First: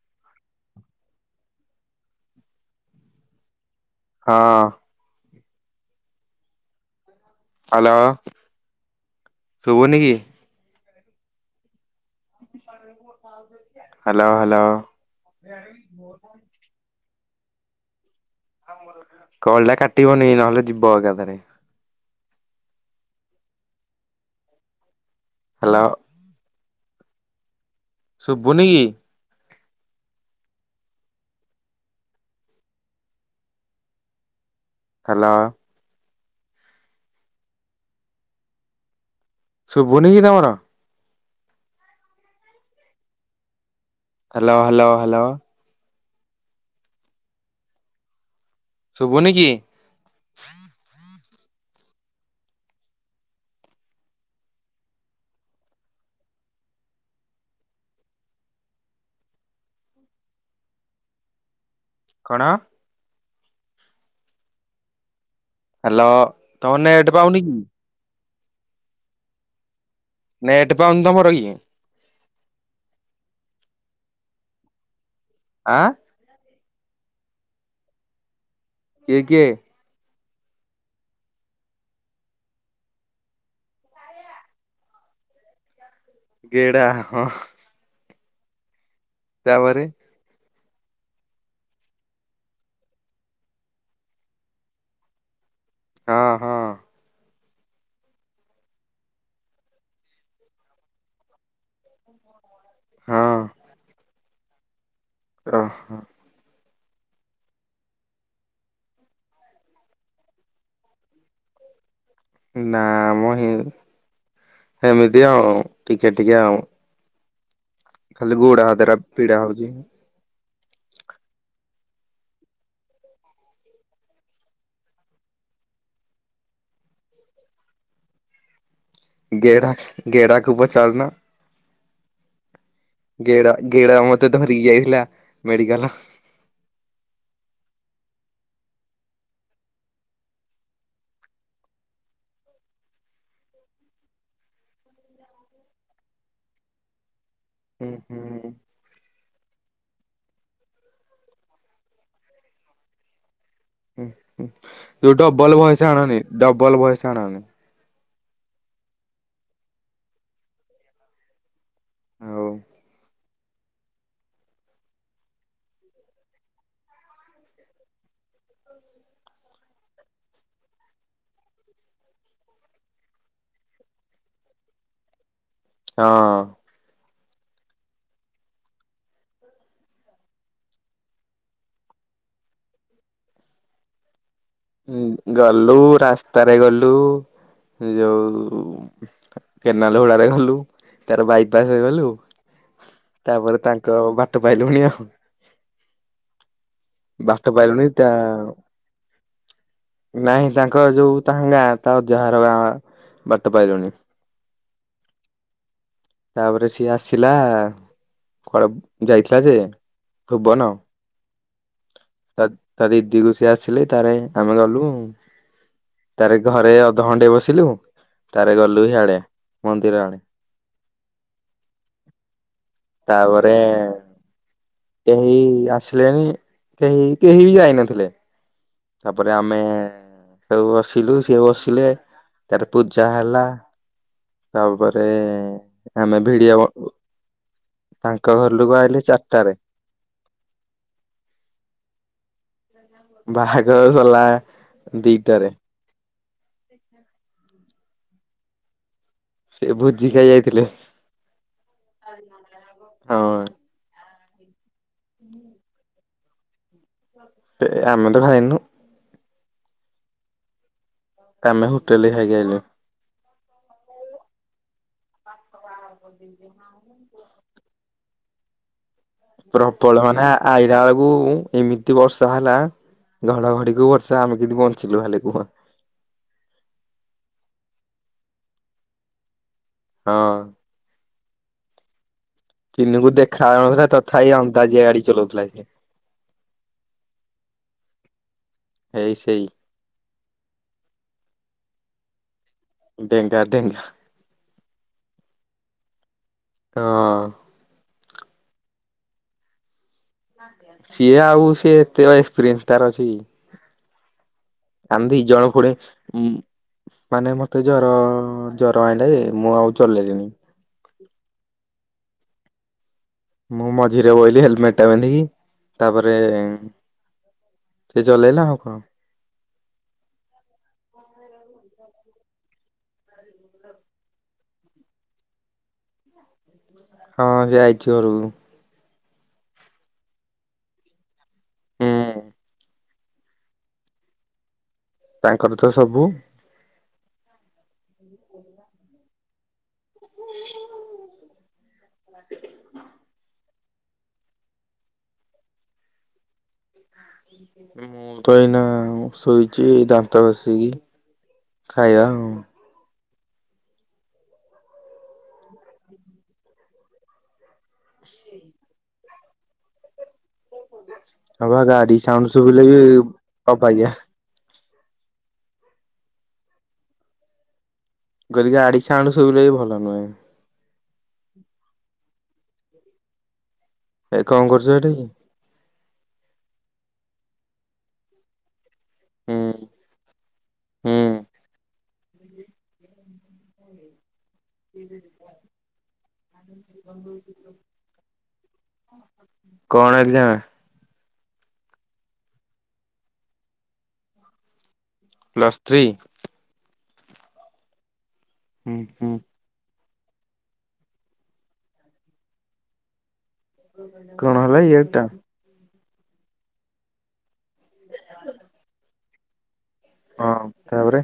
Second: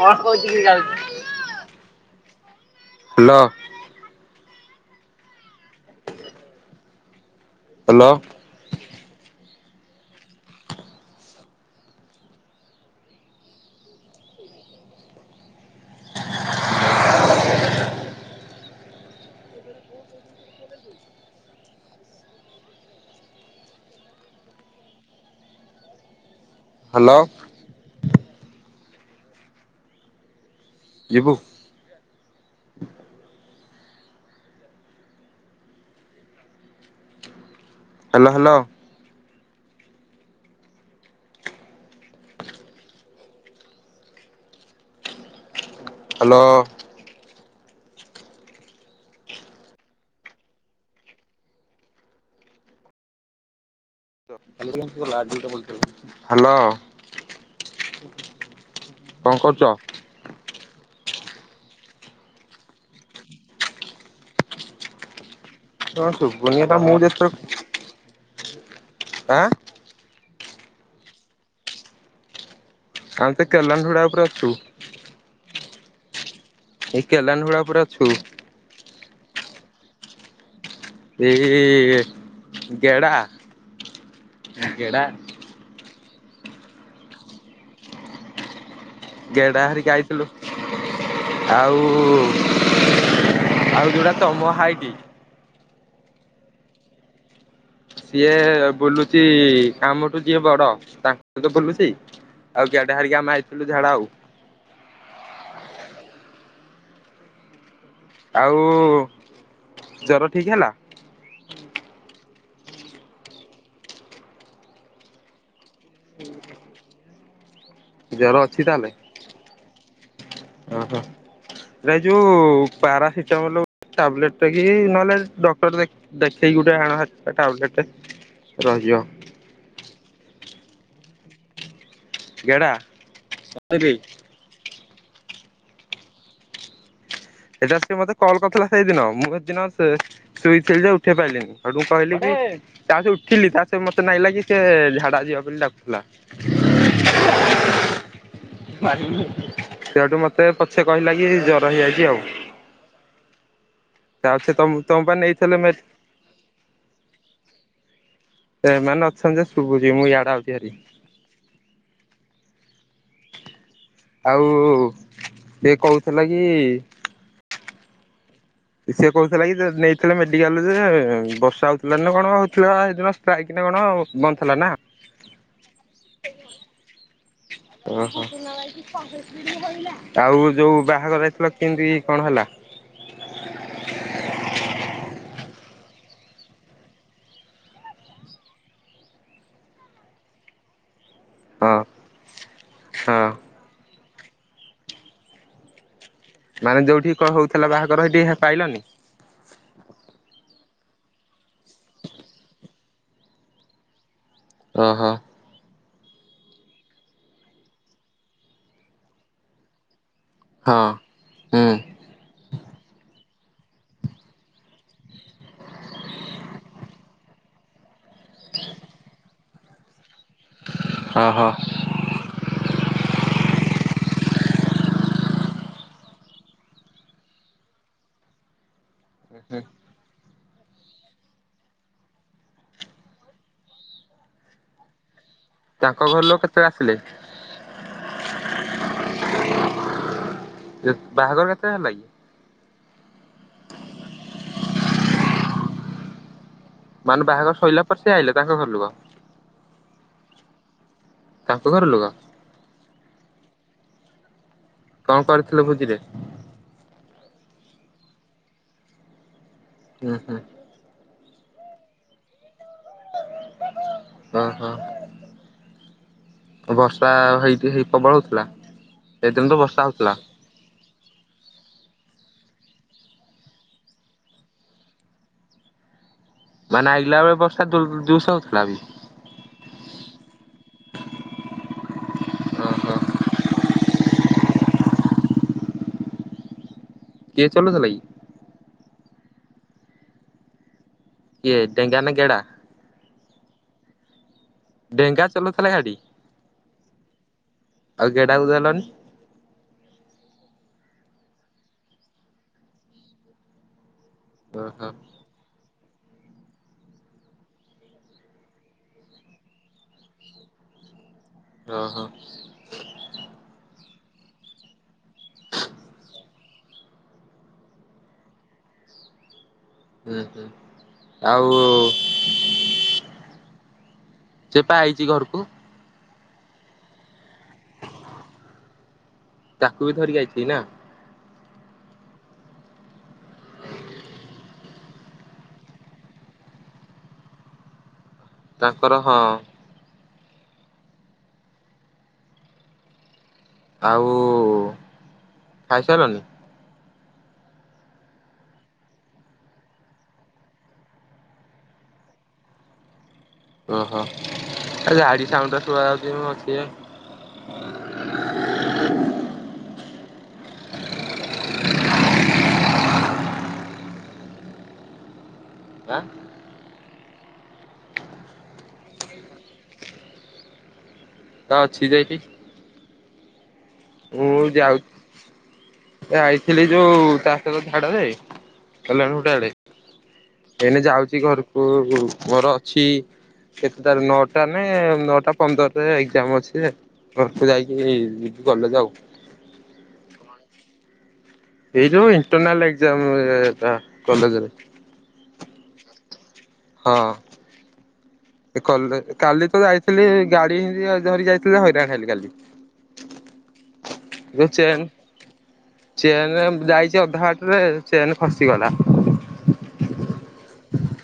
କଣ କହୁଛି କି ଜଣାଉଛି [unintelligible] ହାଲୋ। ହଁ । ହାଲୋ ହ୍ୟାଲୋ ଶୁଭୁ ନି କିି? Hello hello. କଲ ଟା କାଟିବନି ନହେଲେ ଯିବ ଏକାଥରେ । ହାଲୋ । ହାଲୋ । ଶୁଭୁନି କି? ଯିବୁ । ହାଲୋ । Hello hello. ଶୁଭୁନି କି ତମର । Hello hello hello ‌। ହାଲୋ । ଶୁଭୁ ନି କିି? ହାଲୋ । କଣ କରୁଚ? କଣ? କଣ ହାଲୋ ଶୁଭୁନି ଏଟା ତମ ମୁଁ ନେଟ୍ ଯେତେ ପାଉନି କି? ଆଁ? ନେଟ୍ ପାଉନି ତମର କି? ଆମ ତ କେଲନ୍ ଥୋଡା ଉପରାସ ଅଛୁ। ଆଁ? ଏଇ କେଲାନ ହୁଡା ପରା ଅଛୁ? ଇଏ କିଏ? ଏ ଗେଢ଼ା ଗେଢା। ଗେଡ଼ା ହଁ। ଗେଡା ତାପରେ ହାରିକାଇଥିଲୁ ଆଉ। ଆଉ ଯୁଟା ତମ ହାଇଟି? ହଁ ହଁ। ସିଏ ବୁଲୁଚି କାମଠୁ ଯିଏ ବଡ ତାଙ୍କ ସହିତ ବୁଲୁଚି। ଆଉ କିଡେ ହାରିକା ଆମ ଯାଇଥିଲୁ ଝାଡା ଆଉ। ଅ ହ। ଆଉ ଜ୍ୱର ଠିକ୍‌ ହେଲା? ନା ମ ହ ସେମିତି ଆଉ ଟିକେ ଟିକେ ଆଉଁ। ଜର ଖାଲି ଅଛି ଗୁଡ ତାହେଲେ ହାତଟା ପୀଡା ହଉଚି। ଓହୋ ଏ ଯୋଉ ପାରାସିଟାମଲ ଟାବଲେଟ୍ କି ନହେଲେ ଡକ୍ଟର ଦେଖେଇ ଦେଖେଇକି ଗୋଟେ ଆଣ ଟାବଲେଟ୍ ଟେ। ରହିଜ। ଗେଢା ଗେଢାକୁ ପଚାରୁନ? ଗେଡ଼ା। ଗେଡା ଗେଡା ମତେ ଧରିକି ଆଇଥିଲା ମେଡିକାଲ। ଏଟା ଟିକେ ମତେ କଲ୍ କରିଥିଲା ସେଇଦିନ ମୁଁ ସେଦିନ ସେ ସେଟିରୁ ଉଠେଇ ପାରିଲିନି। ସେଠୁ ମୁଁ କହିଲି କି ତା ସାସେ ଉଠିଲି ତା ସେ ମତେ ନାଇଁ ଲାଗି ସେ ଝାଡା ଯିବ ବୋଲି ଡାକୁ ଥିଲା। ହୁଁ ହୁଁ ସେଠୁ ମତେ ପଛେ କହିଲା କି ଜ୍ୱର ହେଇଯା ଇଯାଉ। ଯ ନେଇଥିଲେ ଡବଲ ଭଏସ ଆଣନି ଡବଲ ଭୟସ ଆଣନି। ସେମାନେ ଅଛନ୍ତି ଯେ ଶୁଭୁଚି ମୁଁ ଇଆଡେ ଆଉଚି ହରି। ହଉ। ଆଉ ସେ କହୁଥିଲା କି? ସିଏ କହୁଥିଲା କି ନେଇଥିଲେ ମେଡିକାଲରେ ବର୍ଷା ହଉଥିଲାନା କଣ ହଉଥିଲା ସେଇଦିନ ଷ୍ଟ୍ରାଇକ୍। କଣ ବନ୍ଦ ଥିଲା ନା? ହଁ। ଓହୋ ଆଉ ଯୋଉ ବାହାଘର ଯାଇଥିଲ କେମିତି କଣ ହେଲା? [inaudible] ହୁଁ ଗଲୁ ରାସ୍ତାରେ ଗଲୁ। ଯୋଉ କେନାଲ ହୂଡାରେ ଗଲୁ। ତାର ବାଇପାସ ହଁ ହେଇଗଲୁ, ହଁ ତାପରେ ତାଙ୍କ ବାଟ ପାଇଲୁଣି ଆଉ। ମାନେ ଯୋଉଠି କଣ ବାଟ ହଉଥିଲା ପାଇଲୁଣନି ବାହାଘର ତା ସେଠି ପାଇଲନି? ନାଇଁ ତାଙ୍କ ତାଙ୍କ ଯୋଉ ତା ଗାଁ ତା ଯାହାର ଗାଁ ବାଟ ପାଇଲୁଣିି। ଓ ହୋ। ତାପରେ ସିଏ ଆସିଲା କଡ ଯାଇଥିଲା ଯେ ଭୁବନ ହଁ ହୁଁ ତ ତା ଦିଦିକୁ ସେ ଆସିଲେ ତାର ଆମେ ଗଲୁ ତାର ଘରେ ଅଧଘଣ୍ଟେ ବସିଲୁ। ତାର ଗଲୁ ହି ଆଡେ ମନ୍ଦିର ଆଡେ। ହଁ ହଁ। ତାପରେ କେହି ଆସିଲେନି। କେହି କେହି ବି ଯାଇନଥିଲେ। ତାପରେ ଆମେ ସବୁ ବସିଲୁ ସିଏ ବସିଲେ ତାପରେ ପୂଜା ହେଲା। ତାପରେ ତାଙ୍କ ଘର ଆମେ ଲୋକ କେତେବେଳେ ଭିଡିଓ ଆସିଲେ ତାଙ୍କ ଘର ଲୋକ ଆଇଲେ ଚାରିଟାରେ। ବାହାଘର କେତେବେଳେ ହେଲା କି? ବାହାଘର ସଇଲା ଦିଟାରେ। ମାନେ ବାହାଘର ସଇଲା ପରେ ସେ ଆଇଲେ ତାଙ୍କ ଘର ଲୋକ। ସେ ଭୋଜି ଖାଇ ଯାଇଥିଲେ। ତାଙ୍କ ଘର ଲୋକ ହଁ। କଣ କରିଥିଲ ଭୋଜିରେ? ଆମେ ତ ଖାଇନୁ। ଉଁ ହୁଁ। ଆମେ ହୋଟେଲରେ ଖାଇକି ଆଇଲୁ। ଅ ହଁ। ବର୍ଷା ହେଇକି ହେଇ ପ୍ରବଳ ହଉଥିଲା। ସେଦିନ ତ ବର୍ଷା ପ୍ରବଳ ହଉଥିଲା। ମାନେ ଆଇଲା ବେଳକୁ ଏମିତି ବର୍ଷା ହେଲା ଘଡଘଡି କୁ ବର୍ଷା ଆମେ କିିନ୍ତି ବଞ୍ଚିଲୁ ଖାଲି କୁହ। ମାନେ ଆଇଲା ବେଳେ ବର୍ଷା ଜୋରସେ ହଉଥିଲା ବି। ହଁ। ଓହୋ। ଚିନୁକୁ ଦେଖାଯାଉନଥିଲା ତଥାପି ଅନ୍ଦାଜିଆ ଗାଡି ଚଲାଉଥିଲା ସେ। କିଏ ଚଲଉଥିଲା କି? ଏଇ ସେଇ। କିଏ ଡେଙ୍ଗା ନା ଗେଡ଼ା? ଡେଙ୍ଗା ଡେଙ୍ଗା। ଡେଙ୍ଗା ଚାଲଉଥିଲା ଗାଡି। ହଁ। ଆଉ ଗେଡା କୁ ଦେଲଣି। ସିଏ ଆଉ ସେ ଏତେ ଏକ୍ସପିରିୟନ୍ସ ତାର ଅଛି କି। ଓହୋ ଆମେ ଦି ଜଣ ଖୋଡେ ଉ ମାନେ ମତେ ଜର ଜର ଆଇଲା ଯେ ମୁଁ ଆଉ ଚଲେଇଲିନି। ଅ ହୋ। ମୁଁ ମଝିରେ ବୋଇଲି ହେଲମେଟ ଟା ପିନ୍ଧିକି ତାପରେ ସେ ଚଲେଇଲା ଆଉ କଣ । ହୁଁ ହୁଁ। ଆଉ ସେ ପା ଆଇଚି ଘରକୁ । ହଁ ସେ ଆଇଚି ଘରକୁ । ତାକୁ ବି ଧରିକି ଆଇଛି ନା। ହଁ। ତାଙ୍କର ତ ସବୁ ତାଙ୍କର ହଁ। [inaudible] ଆଉ ଖାଇ ସାରିଲଣି? ମୁଁ ତ ଏଇନା ଶୋଇଚି ଦାନ୍ତ ଘସିକି। ଖାଇବା ଆଉ। ଓହୋ। ଆରେ ଗାଡି ସାଉଣ୍ଡ ରା ଶୁଣାଯାଉଛି। [unintelligible] [inaudible] [inaudible] ହ ବା ଗାଡି ସାଉଣ୍ଡ ସୁବୁଚି ବି ଅବାଗିଆ। ଆଁ କହିଲି ଗାଡ଼ି ସାଉଣ୍ଡ ଶୁବିଲେ ବି ଭଲ ନୁହେଁ। ତା ଅଛି ଯାଇକି । ଏ କଣ କରୁଚ ଏଠି? ସେ ଆଇଥିଲି ଯୋଉ ଚାଷଙ୍କର ଝାଡ ରେ କଲ୍ୟାଣ ହୁଟା ହୁଁ ଆଡେ ଏନେ ହୁଁ ଯାଉଚି ଘରକୁ ମୋର ଅଛି କେତେ ଟାରେ ନଅଟା ନେ ନଅଟା ପନ୍ଦରରେ ଏକ୍ଜାମ ଅଛି ଯେ ଘରକୁ ଯାଇକି କଲେଜ ଆଉ କଣ ଏଗଜାମ? ଏଇ ଯୋ ଇଣ୍ଟରନାଲ ଏଗଜାମ ଏଟା କଲେଜରେ । ପ୍ଲାସ୍ ଥ୍ରୀ ହଁ ଏ ହୁଁ କଲେ ହୁଁ କାଲିତ ଯାଇ ଲି ଗାଡି ହିନ୍ତି ତ ଧରି ଯାଇଥିଲି ହଇରାଣ ହେଲି କାଲି । କଣ ହେଲା କି ଗାଡ଼ିଟା? ଚେନ୍ ଯାଇଚି ଅଧାବାଟ ରେ ଚେନ୍ ଖସିଗଲା। ହଁ ତାପରେ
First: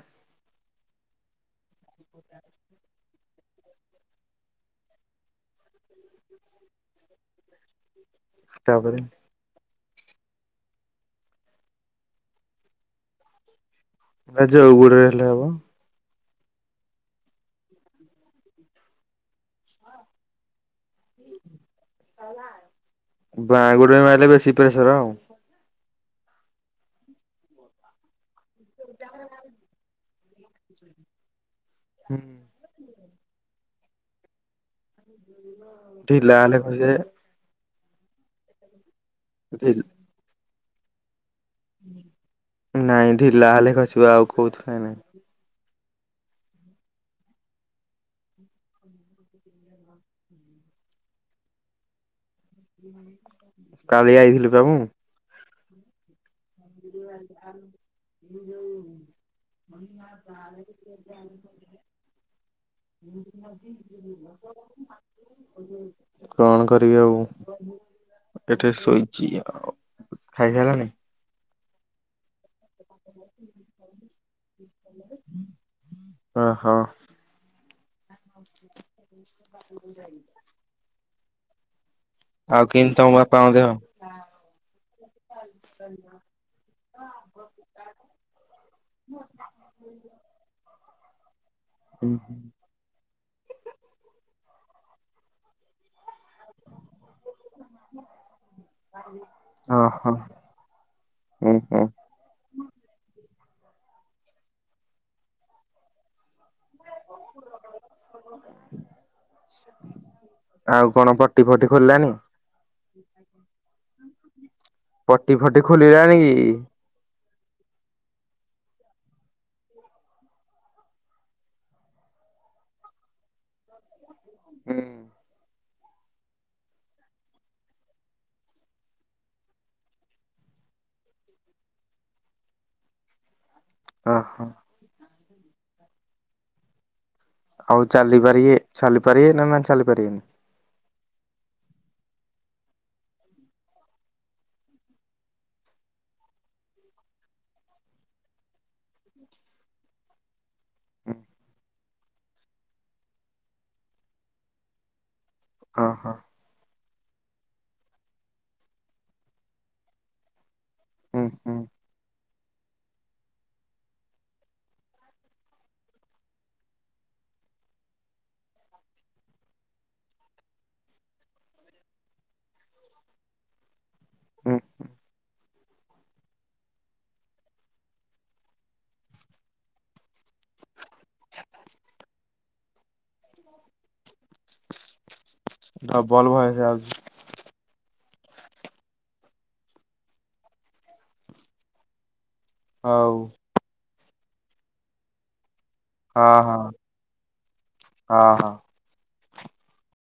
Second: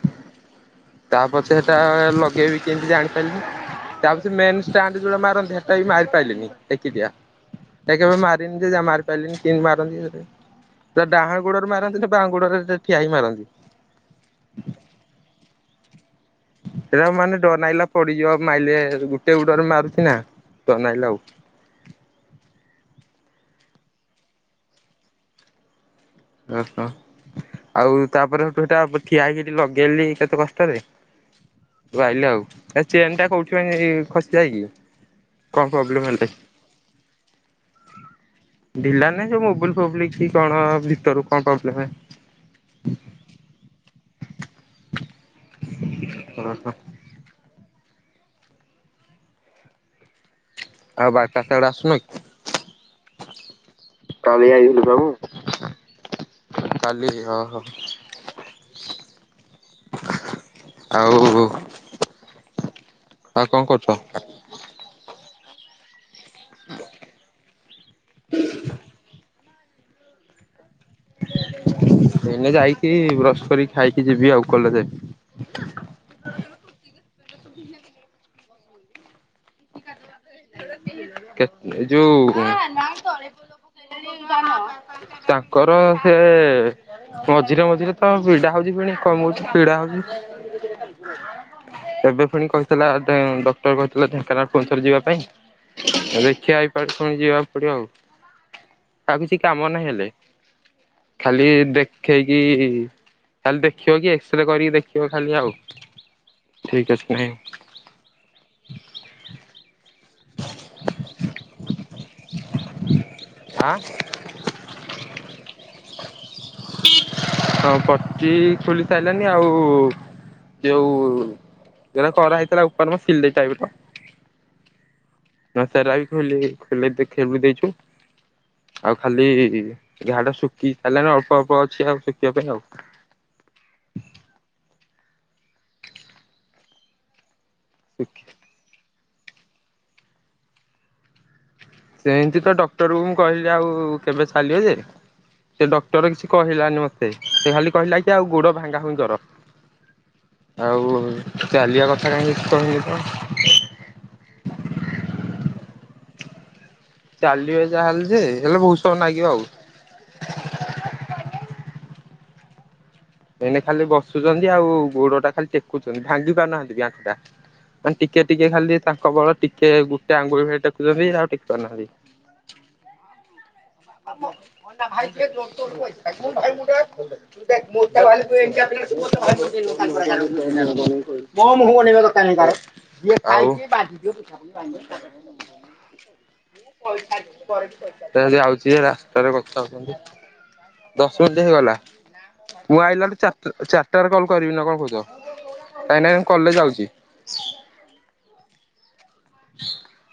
ତାପଛେରେ ତା ଲଗେଇବି କେମତି ଜାଣି ପେଲି ତା ପରେ ସେ ମେନ ଷ୍ଟାଣ୍ଟ ଯୋଉଟା ମାରନ୍ତି ହେଟା ବି ମାରି ପାରିଲନି ଏକିଟିଆ ସେ କେବେ ମାରିନି ଯେ ଯମ ତାପରେ ମାରି ପାଇଲିନି କିନ୍ତି ମାର [unintelligible] ତ ଡାହାଣ ଗୋଡରେ ମାରନ୍ତି ନା ବାଁ ଗୋଡରେ ଯେ ଠିଆ ହେଇ ମାରନ୍ତି ଏ ଯୋଉ ଗୋଡରେ ହେଲେ ହବ ସେଟା ମାନେ ଡର ନାଗିଲା ପଡିଯିବ ମାଇଲେ ଗୁଟେ ଗୁଡରେ ମାରୁଚି ନା ତ ନାଇଲଉ ବାଁ ଗୁଡରେ ମାଇଲେ ବେଶୀ ପ୍ରେସର ଆଉ। ଓହୋ ଆଉ ତାପରେ ହେଟୁ ହେଟା ବ ଠିଆ ହେଇକି ଲଗେଇଲି ଖା ତ କଷ୍ଟରେ ଉ ଆଇଲେ ଆଉ ଏ ଚେନ୍ ଟା କୋଉଠି ପାଇଁ ଖସି ଯାଏ କି? କଣ ପ୍ରୋବ୍ଲେମ ହେଲା କି ଢିଲା ହେଲେ ଖସେ ଢ଼ିଲା ନାଇ ସେ ଢି ମୋବିଲ ଫୋବିଲ କି କଣ ଭିତରୁ କଣ ପ୍ରୋବ୍ଲେମ ନାଇଁ ଢିଲା ହେଲେ ଖସିବ ଆଉ କୋଉଥିରେ ନାଇଁ । ହ ହୋ। ଆଉ ବାଟ ଟ ଆଡେ ଆସୁନ କି? କାଲି ଆଇଥିଲି ମୁଁ। ଆଇଥିଲୁ ସବୁ। କାଲି ଓହୋ ଆଉ ଯଉ । ମୁ। ଆଉ ଆଉ କଣ କରୁଛ? [unintelligible] କଣ କରିବି ଆଉ ଏଠେ ଶୋଇଚି ଆଉ ଖାଇସାରିଲନି? ଏନ ଯାଇ କି ବ୍ରସ କରି ଖାଇକି ଯିବି ଆଉ କଲେଜେ ଓହୋ ଯାଇ କେତ ଆଉ କିନ୍ତି ବାପାଙ୍କ ଦେହ? ତାଙ୍କର ସେ ମଝିରେ ମଝିରେ ତ ପିଡା ହଉଚି ପୁଣି କମୁଚି ପୀଡା ହଉଚି ବେବେ ପୁଣି କହିଥିଲା ତେ ଡକ୍ଟର କହିଥିଲା ଢେଙ୍କାନାଳ ଫୁଣି ଥରେ ଯିବା ପାଇଁ ଦେଖିବା ଏଇ ପାଳି ଫୁଣି ଯିବାକୁ ପଡିବ ଆଉ ଆଉ କିଛି କାମ ନାହିଁ ହେଲେ ଓହୋ ଖାଲି ହୁଁ ହୁଁ ଦେଖେଇକି ଖାଲି ଦେଖିବ କି ଏକ୍ସରେ କରିକି ଦେଖିବ ଖାଲି ଆଉ। ଠିକ୍ ଅଛି କି ନାହିଁ। ଆଉ କଣ ପଟି ଫଟି ଖୋଲିଲାଣି? ଆଁ। ପଟି ଫଟି ଖୋଲିଲାଣି କି? ହଁ ପଟି ଖୋଲି ସାରିଲାନି ଆଉ ଯୋଉ ଜଉରା ତରା ହେଇଥିଲା ଉପରେ ମ ସିଲେଇ ଟାଇପି ର ହୁଁ। ନା ସାର ଆଜି ଖୋଲିବି ଖୋଲି ଦେଖି ବି ଦେଇଛୁ। ଆଉ ଖାଲି ଘାଆ ଟା ଶୁଖି ସାରିଲାଣି ଅଳ୍ପ ଅଳ୍ପ ଅଛି ଆଉ ଶୁଖିବା ପାଇଁ ଆଉ। ଅ ହୋ। ଆଉ ଚାଲି ଶୁଖି ପାରିବେ ଚାଲି ପାରିବେ ନା ନା ଚାଲି ପାରିବେନି? ସେମିତି ତ ଡକ୍ଟର କୁ ମୁଁ କହିଲି ଆଉ କେବେ ଚାଲିବ ଯେ? ସେ ଡକ୍ଟର କିଛି କହିଲାନି ମତେ ସେ ଖାଲି କହିଲା କି ଆଉ ଗୋଡ ଭାଙ୍ଗା ଭୁଙ୍ଗୀ କର। ଆଉ ଚାଲିବା କଥା କାହିଁ କିଛି କହିନି ତ। ହ ହଁ ହଁ। ଚାଲିବେ ଯାହା ହେଲେ ଯେ ହେଲେ ବହୁତ ସମୟ ନାଗିବ ଆଉ। ହୁଁ ହୁଁ ଏଇନେ ଖାଲି ବସୁଛନ୍ତି ଆଉ ଗୋଡ ଟା ଖାଲି ଟେକୁଛନ୍ତି ଭାଙ୍ଗି ପାରୁନାହାନ୍ତି କି ଆଣ୍ଠୁ ଟା। ମାନେ ଟିକେ ଟିକେ ଖାଲି ତାଙ୍କ ବଳ ଟିକେ ଗୋଟେ ଆଙ୍ଗୁଳି ଖାଲି ଟେକୁଛନ୍ତି ଆଉ ଟେକି ପାରୁନାହାନ୍ତି। ହଁ ହଁ। ଆ ହୁଁ ଆ ବସ ଭାଇ ଭାଇ ମୁ ମୋ ମୁହ କୁ ଅନେଇବା ଦରକାର ନାହିଁ ତାର ଯିଏ ଖାଇଚି ବାନ୍ଧିଦିଏ ତାକୁ ମୁଁ ମୋ ପଇସା ଡବଲ ଦିଅ ଭଏସ ଆଉଛି ମୁଁ ପଳେଇ ଏଇନା ଯାଉଛି ରାସ୍ତାରେ କଥା ହଉଛନ୍ତି ଦଶ ମିଣ୍ଟି ହେଇଗଲା। ମୁଁ ହଉ ଆଇଲନ୍ତି ଚାରିଟା ଚାରିଟାରେ କଲ କରିବି ନା କଣ କହୁଛ? କାଇଁ ନା ଏବେ ମୁଁ ହଁ ହଁ କଲେଜ ଯାଉଛି। ହଁ ହଁ। [unintelligible]